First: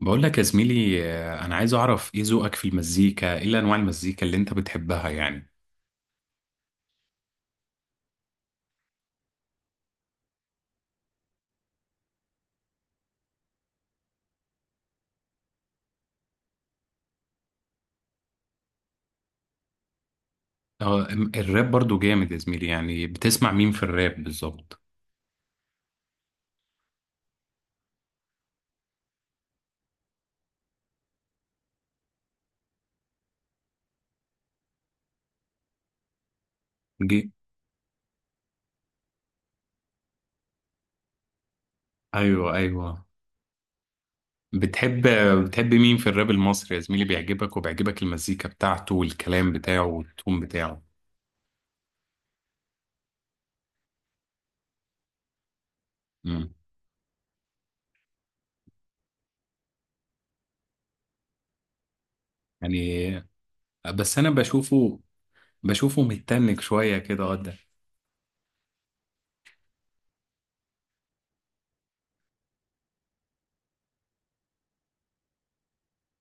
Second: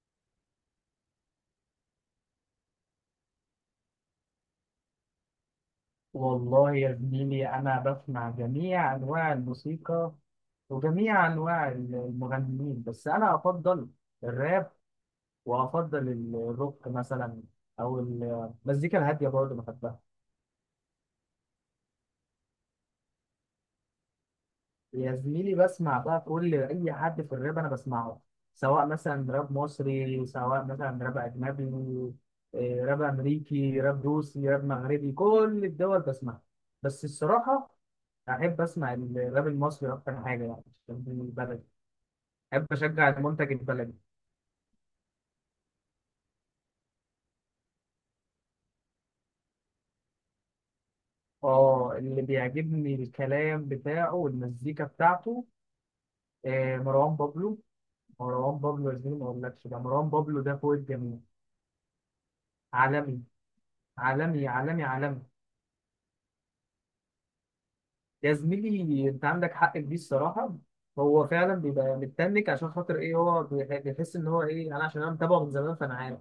بقول لك يا زميلي انا عايز اعرف ايه ذوقك في المزيكا، ايه انواع المزيكا اللي انت بتحبها يعني. والله يا زميلي أنا بسمع جميع أنواع الموسيقى وجميع أنواع المغنيين، بس أنا أفضل الراب وأفضل الروك مثلا، أو المزيكا الهادية برضه بحبها. الراب برضو جامد يا زميلي، يعني بتسمع مين في الراب بالظبط؟ يا زميلي بسمع بقى كل أي حد في الراب أنا بسمعه، سواء مثلا راب مصري سواء مثلا راب أجنبي. راب أمريكي راب روسي راب مغربي، كل الدول بسمعها. بس جي- الصراحة أحب أسمع الراب المصري أكتر حاجة يعني، عشان دي بلدي. ايوه أحب ايوه. أشجع المنتج البلدي. بتحب بتحب مين في الراب المصري يا زميلي بيعجبك، وبيعجبك المزيكا بتاعته والكلام بتاعه والتون بتاعه؟ اللي بيعجبني الكلام بتاعه والمزيكا بتاعته. امم، مروان بابلو. مروان بابلو يا زميلي ما أقولكش، ده مروان بابلو ده فوق الجميع، يعني عالمي. بس انا عالمي عالمي بشوفه عالمي. بشوفه متنك شوية كده قدام. يا زميلي أنت عندك حق في دي الصراحة. هو فعلا بيبقى متنك، عشان خاطر إيه، هو بيحس إن هو إيه، أنا عشان أنا متابعه من زمان فأنا عارف.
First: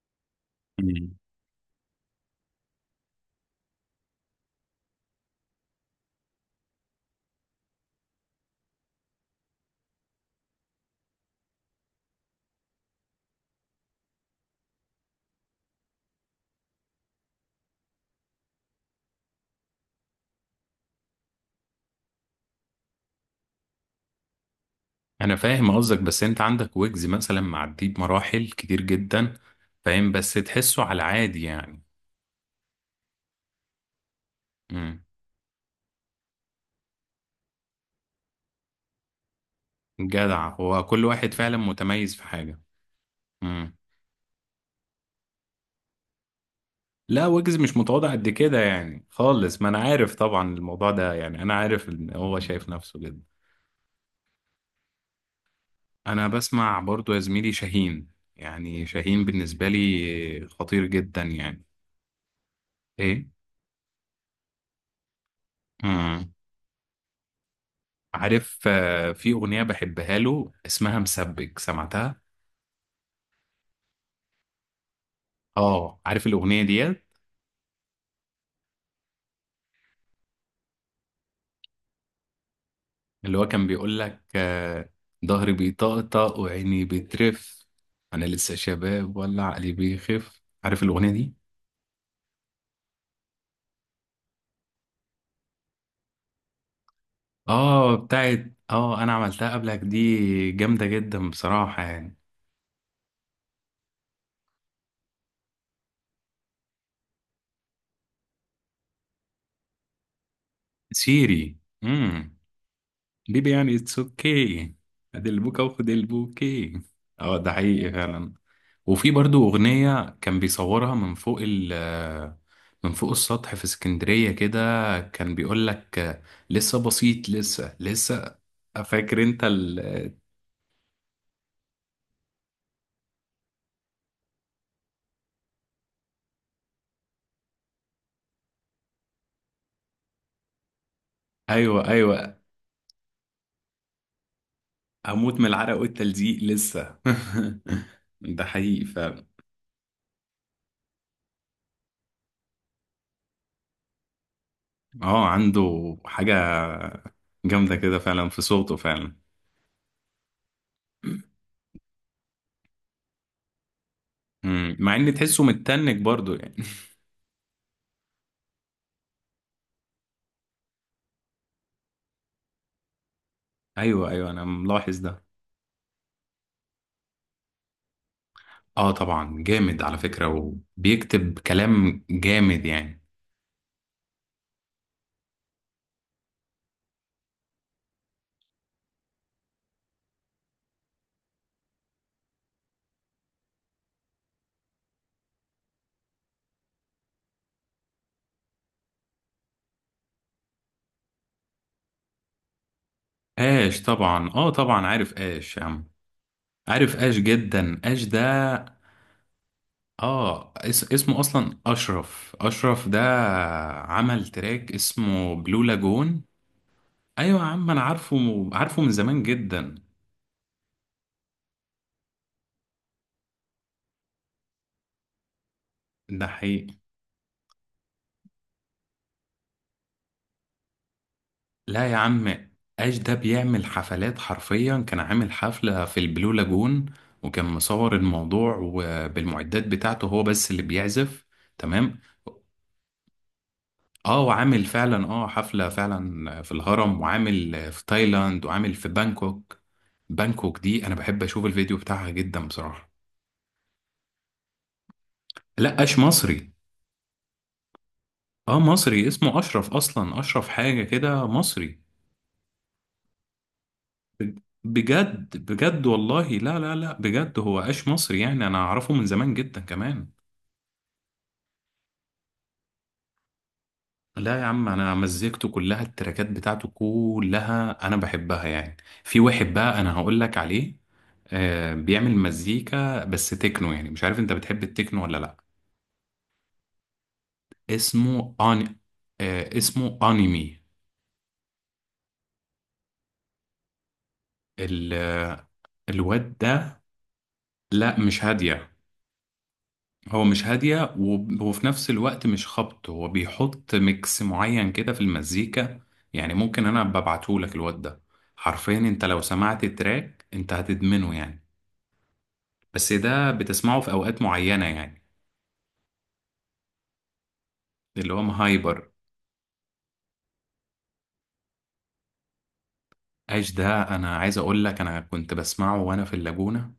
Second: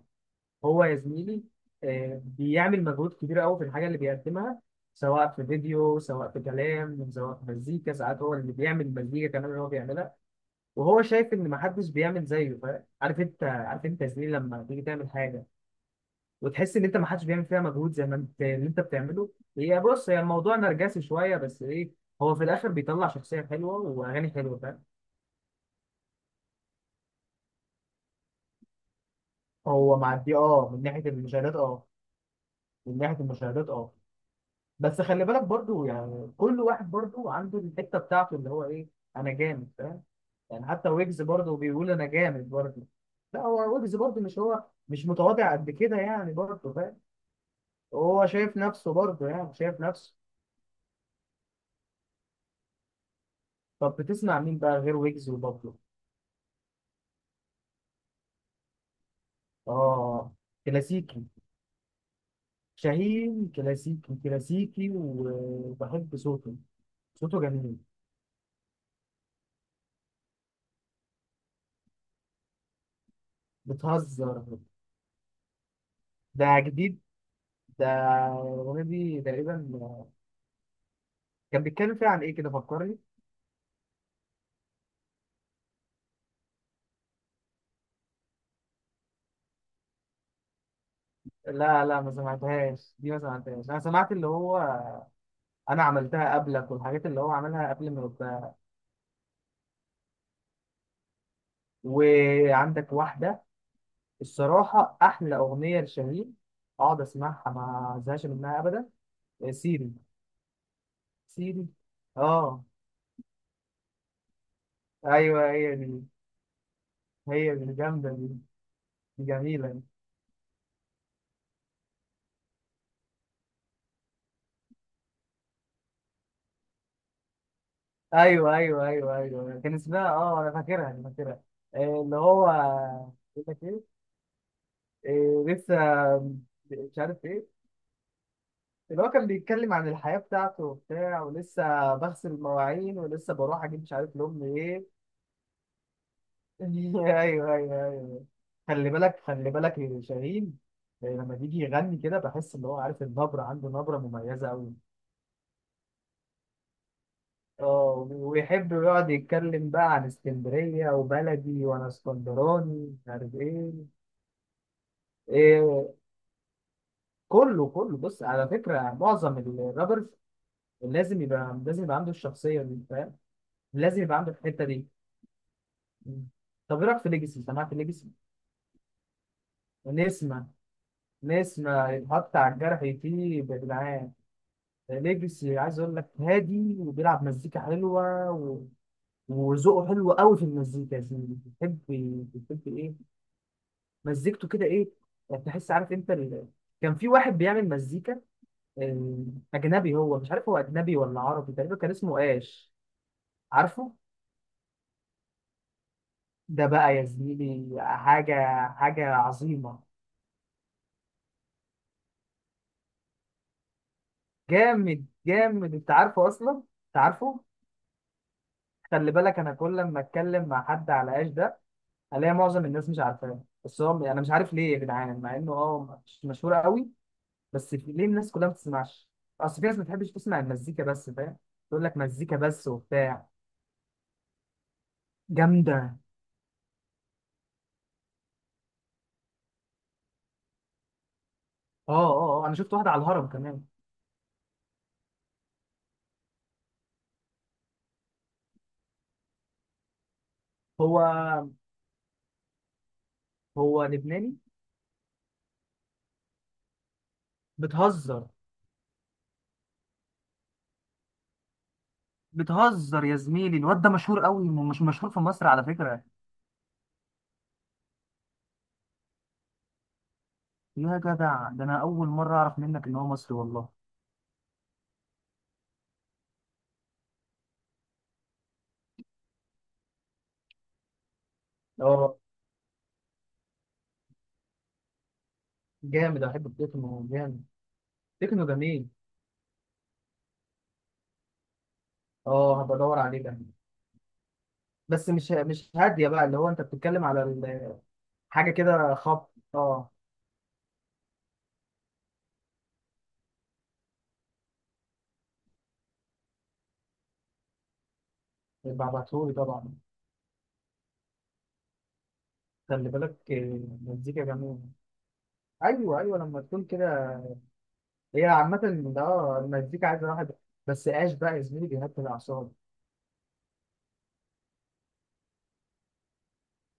هو يا زميلي، بيعمل مجهود كبير قوي في الحاجه اللي بيقدمها، سواء في فيديو سواء في كلام سواء في مزيكا. ساعات هو اللي بيعمل مزيكا كمان اللي هو بيعملها، وهو شايف ان محدش بيعمل زيه، فاهم؟ عارف انت، عارف انت يا زميلي، لما تيجي تعمل حاجه وتحس ان انت محدش بيعمل فيها مجهود زي ما انت اللي انت بتعمله. هي بص، هي الموضوع نرجسي شويه، بس ايه، هو في الاخر بيطلع شخصيه حلوه واغاني حلوه، فاهم؟ انا فاهم قصدك، بس انت عندك ويجز مثلا معديه بمراحل كتير جدا، هو فاهم، بس معدي، اه، من تحسه على ناحيه عادي المشاهدات يعني. اه. من ناحيه المشاهدات اه. بس امم. خلي بالك برضو، يعني كل واحد برضو عنده الحته بتاعته اللي هو ايه، انا جامد فاهم. جدع، يعني هو حتى كل ويجز واحد برضو فعلا بيقول انا متميز في جامد حاجة. برضو. لا، هو امم. ويجز برضو مش، هو مش متواضع قد كده يعني، برضو فاهم. لا، ويجز مش متواضع هو قد شايف كده نفسه يعني برضو، يعني خالص، ما انا شايف عارف نفسه. طبعا الموضوع ده، يعني انا عارف ان هو شايف نفسه جدا. طب بتسمع مين بقى غير ويجز وبابلو؟ انا بسمع برضو يا زميلي شاهين، يعني شاهين بالنسبة اه، لي خطير جدا كلاسيكي. يعني. ايه. شاهين كلاسيكي كلاسيكي، وبحب امم. صوته. صوته جميل. عارف، في اغنية بحبها له اسمها مسبك، سمعتها؟ بتهزر؟ اه عارف ده الاغنيه دي. جديد ده. الأغنية دي تقريبا كان بيتكلم فيها عن إيه، كده فكرني. اللي هو كان بيقول لك ظهري بيطقطق وعيني بترف، انا لسه شباب ولا عقلي بيخف، عارف الاغنيه دي؟ لا لا، ما سمعتهاش دي، ما سمعتهاش. انا سمعت اللي هو انا عملتها قبلك، والحاجات اللي هو عملها قبل اه ما بتاعت، يبقى انا عملتها قبلك، دي جامده جدا بصراحه يعني. وعندك واحده. الصراحه احلى اغنيه لشاهين، اقعد اسمعها ما ازهقش منها ابدا: سيري. سيري. سيري. امم. اه. بيبي يعني اتس اوكي. هات ايوه البوكا هي دي. وخد البوكي. اه هي ده دي حقيقي جامده دي. فعلا. وفي دي برضو جميله دي. أغنية كان بيصورها من فوق ال... من فوق السطح في اسكندرية كده، كان بيقول لك لسه بسيط، لسه لسه. ايوه ايوه ايوه فاكر انت ايوه، كان اسمها ال... اه، انا فاكرها انا فاكرها. اللي هو بيقول لك ايه، لسه مش عارف ايه. اللي هو كان بيتكلم عن الحياة بتاعته وبتاع، ولسه ايوه بغسل ايوه. المواعين، ولسه بروح أجيب مش عارف لأمي إيه. هموت من العرق والتلزيق لسه. أيوه أيوه أيوه. ده حقيقي خلي بالك فعلا. خلي بالك يا شاهين. لما بيجي يغني كده بحس إن هو، عارف، النبرة عنده نبرة مميزة أوي. اه عنده حاجة جامدة كده اه فعلا في ويحب صوته يقعد فعلا. يتكلم بقى عن اسكندرية وبلدي، وأنا اسكندراني مش عارف إيه. مم. مع ان تحسه إيه، متنك برضو يعني. كله كله. بص، على فكرة معظم الرابرز لازم يبقى لازم يبقى عنده الشخصية دي، فاهم؟ لازم ايوه يبقى ايوه، عنده انا الحتة دي. ملاحظ ده. مم. طب ايه رايك في ليجاسي؟ سمعت ليجاسي؟ اه طبعا جامد على فكرة، نسمة. وبيكتب نسمة كلام يتحط على جامد الجرح يعني. يطيب يا جدعان. ليجاسي عايز اقول لك هادي، وبيلعب مزيكا حلوه، و... وذوقه حلو قوي في المزيكا يا زميلي. بيحب، بيحب ايه، مزيكته كده ايه، يعني تحس، عارف انت ال... كان في واحد بيعمل مزيكا، آه، اجنبي. هو مش عارف هو اجنبي ولا عربي. تقريبا كان اسمه اش. اش عارفه؟ طبعا، اه طبعا عارف اش يا عم. ده عارف بقى يا اش زميلي جدا، اش ده. حاجه حاجه عظيمه. اه اس اسمه اصلا اشرف، اشرف ده عمل تراك جامد اسمه بلو جامد، انت لاجون. عارفه اصلا، انت ايوه عارفه. يا عم انا عارفه، عارفه من خلي زمان بالك، انا جدا. كل لما اتكلم مع حد على ايش ده، الاقي معظم الناس مش عارفاه، بس هو انا مش عارف ليه يا جدعان، مع انه اه مش ده مشهوره حقيقي. قوي. بس ليه الناس كلها ما بتسمعش؟ اصل في ناس ما بتحبش تسمع المزيكا بس، فاهم؟ تقول لا يا لك مزيكا عم، بس اش ده وبتاع. بيعمل حفلات حرفيا، كان عامل حفلة في جامده. البلو لاجون، وكان مصور الموضوع، وبالمعدات بتاعته هو بس اللي بيعزف. اه تمام. اه اه، انا شفت واحده على الهرم كمان. اه وعامل فعلا حفلة فعلا في الهرم، وعامل في تايلاند، وعامل في بانكوك. بانكوك دي انا هو بحب اشوف الفيديو بتاعها جدا بصراحة. لبناني؟ لا، اش مصري. بتهزر؟ اه مصري، اسمه اشرف اصلا، اشرف حاجة كده، مصري. بتهزر يا زميلي؟ الواد ده مشهور قوي، مش مشهور في بجد مصر على بجد فكره. والله، لا لا لا، بجد هو اش مصري يعني، انا اعرفه من زمان جدا كمان. يا جدع، ده انا اول مره اعرف منك ان هو مصري والله. لا يا عم، انا مزيكته كلها، التراكات بتاعته كلها انا بحبها يعني. في واحد بقى انا هقول لك عليه، بيعمل اه مزيكا بس تكنو، يعني مش عارف انت بتحب التكنو ولا لا. جامد، انا بحب التكنو جامد. اسمه تكنو آن... جميل. اسمه انمي. اه، هبقى ادور عليه ده. ال... بس آه، مش هاديه بقى، الواد اللي هو انت ده. بتتكلم على لا مش حاجه هادية. كده خبط، اه. هو مش هادية، وفي نفس الوقت مش خبط، هو بيحط ميكس معين كده في المزيكا، يعني ممكن انا ببعته لك الواد ده، حرفيا يبقى انت لو ابعتهولي سمعت طبعا. التراك انت هتدمنه يعني. خلي بس ده بالك، بتسمعه في اوقات المزيكا جميله. معينه يعني، ايوه ايوه، لما تكون كده. اللي هو هي عامه. هايبر. اه، المزيكا عايزه واحد. بس ايش بقى يا زميلي بيهدي الاعصاب. ايش ده انا عايز اقول لك، انا كنت بسمعه وانا في اللاجونه،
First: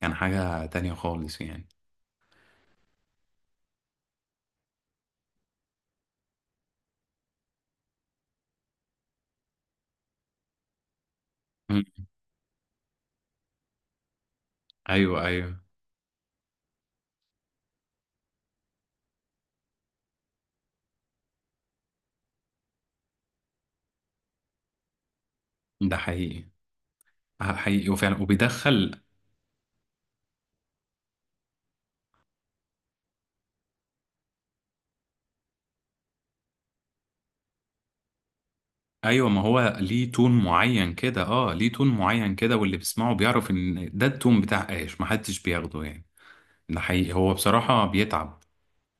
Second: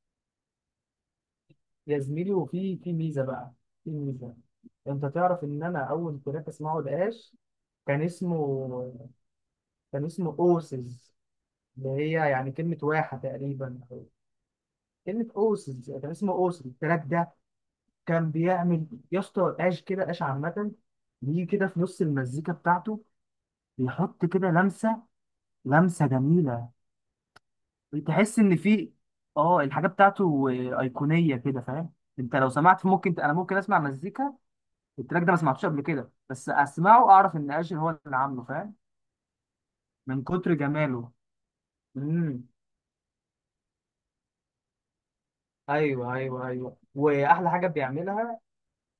كان حاجه تانية خالص يعني. يا زميلي، وفي ميزه بقى، في ميزه. انت تعرف ان انا اول تراك اسمعه لقاش كان اسمه كان اسمه اوسز، اللي مم. هي يعني كلمة واحة تقريبا، أو ايوه كلمة ايوه، أوسز. يعني كان اسمه أوسز التراك ده. كان بيعمل يا اسطى قاش كده قاش، عامة بيجي كده في نص المزيكا بتاعته، بيحط كده ده لمسة حقيقي. جميلة. حقيقي وفعلا، بتحس إن في، وبيدخل. اه، الحاجة بتاعته أيقونية كده، فاهم؟ أنت لو سمعت، ممكن أنا، ممكن أسمع مزيكا التراك ده ما سمعتوش قبل كده، بس أسمعه أعرف إن قاش هو اللي عامله، فاهم؟ ايوه، ما هو ليه من تون كتر معين جماله. كده، اه ليه تون معين امم، كده، واللي بيسمعه بيعرف ان ده التون بتاع ايش، محدش بياخده يعني. ايوه ايوه ايوه. ده حقيقي، هو واحلى حاجه بصراحه بيتعب. بيعملها،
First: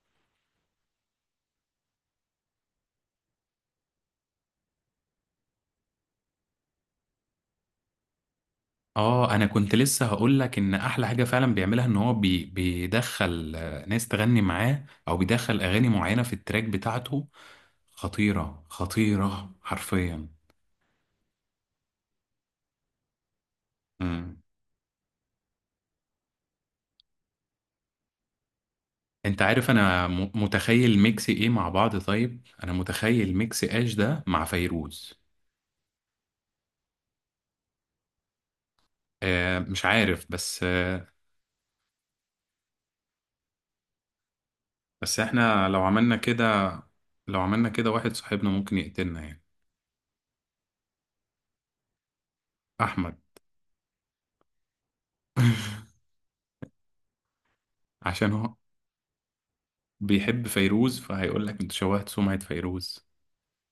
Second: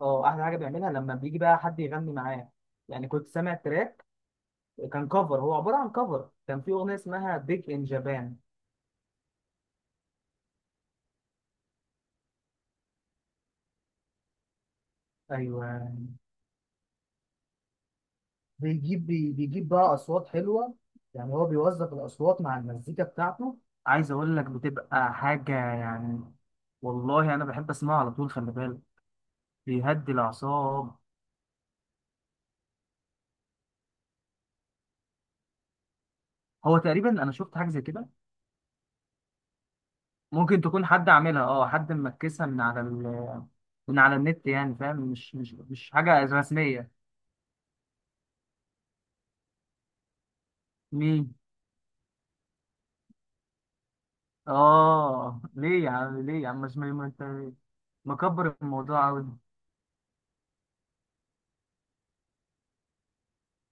اه احلى حاجه بيعملها، لما بيجي بقى حد يغني معاه. يعني كنت سامع تراك كان كفر، هو عباره عن كفر. كان في اغنيه اسمها بيج ان جابان. اه انا كنت لسه هقول لك ان احلى حاجه فعلا بيعملها، ان هو بيدخل ناس تغني معاه، او بيدخل ايوه، اغاني معينه في التراك بتاعته، خطيره بيجيب خطيره بيجيب بقى اصوات حرفيا. حلوه، يعني هو بيوظف الاصوات مع المزيكا بتاعته. عايز مم. اقول لك بتبقى حاجه يعني. والله انا بحب اسمعها على طول، خلي بالك. انت عارف انا بيهدي الاعصاب. متخيل ميكس ايه مع بعض، طيب انا متخيل ميكس اش ده مع فيروز. هو تقريبا انا شفت حاجه زي كده. مش عارف ممكن بس تكون حد عاملها، اه حد مركزها من على ال، من على النت يعني، فاهم؟ بس احنا لو مش عملنا حاجه كده، رسميه. لو عملنا كده واحد صاحبنا ممكن يقتلنا يعني. مين؟ احمد. اه ليه يا عم؟ ليه يا عم؟ مش، ما انت عشان هو مكبر الموضوع قوي. بيحب فيروز، فهيقول لك انت شوهت سمعة فيروز.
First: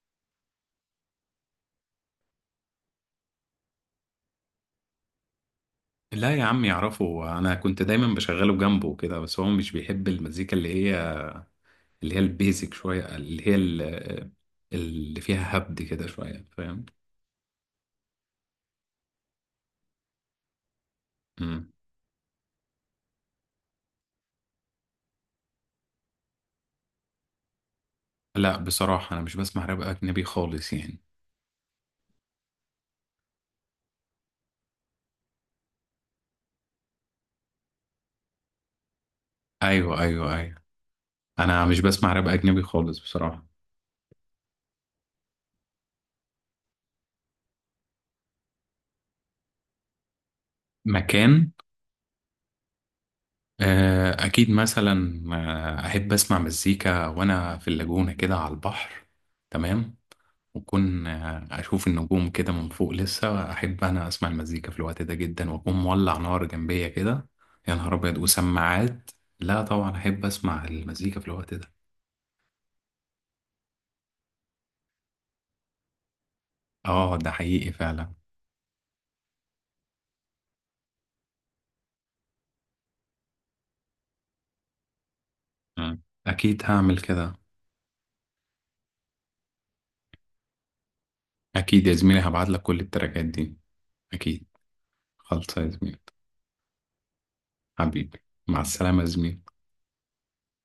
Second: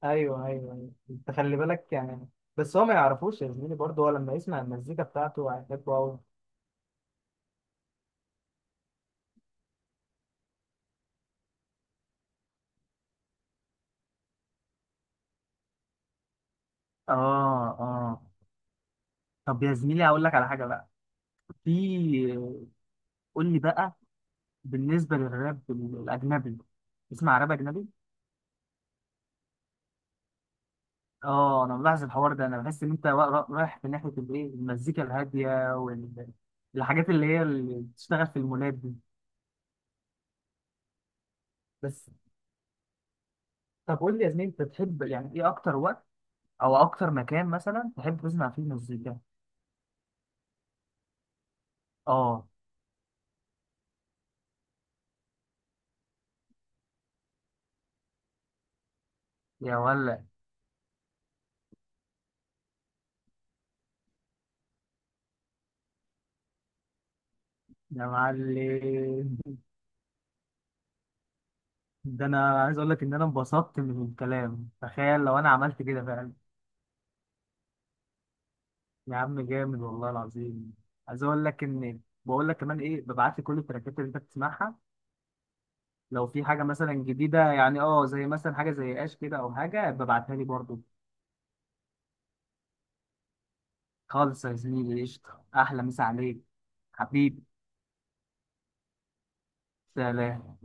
ايوه ايوه أيوة. انت خلي بالك يعني، بس هو ما يعرفوش يا زميلي برضه، هو لما يسمع المزيكا بتاعته هيحبه قوي. لا يا عم يعرفه، انا كنت دايما بشغله جنبه كده، بس هو مش بيحب المزيكا اللي هي، اللي هي البيزك شويه، اللي هي ال... اللي فيها هبد كده شويه فاهم. اه اه. طب يا زميلي هقول لك على حاجه بقى. مم. في، قول لي بقى، بالنسبه للراب الاجنبي، اسمع راب اجنبي؟ لا بصراحه انا مش بسمع راب اجنبي خالص يعني. اه انا ملاحظ الحوار ده، انا بحس ان انت رايح في ناحيه الايه، المزيكا الهاديه، والحاجات اللي هي اللي بتشتغل في المولات دي. ايوه ايوه ايوه، انا مش بسمع راب اجنبي خالص بصراحه. طب قول لي يا زميلي، انت بتحب يعني ايه اكتر وقت او اكتر مكان مثلا تحب تسمع فيه مزيكا؟ مكان. اه. اكيد مثلا احب اسمع مزيكا وانا في اللاجونه كده على البحر. يا تمام. ولا. وأكون أشوف النجوم كده من فوق، لسه أحب أنا أسمع المزيكا في الوقت ده جدا، وأكون مولع نار جنبية كده. يا نهار يا أبيض وسماعات. معلم. لا طبعا أحب أسمع المزيكا في الوقت ده. ده انا عايز اقول لك ان انا انبسطت من الكلام، تخيل لو انا عملت كده فعلا. آه ده حقيقي فعلا. يا عم جامد والله العظيم. عايز اقول لك ان، بقول لك كمان ايه، ببعت لي كل التراكات اللي انت بتسمعها، مم. لو في أكيد حاجه مثلا هعمل كده. جديده يعني اه زي مثلا حاجه زي اش كده، او حاجه ببعتها لي برضو. أكيد يا زميلي هبعتلك كل التراكات دي. خالص أكيد. يا زميلي قشطه، خلصة يا احلى زميلي. مسا عليك. حبيبي. حبيبي. مع السلامة يا زميلي. سلام.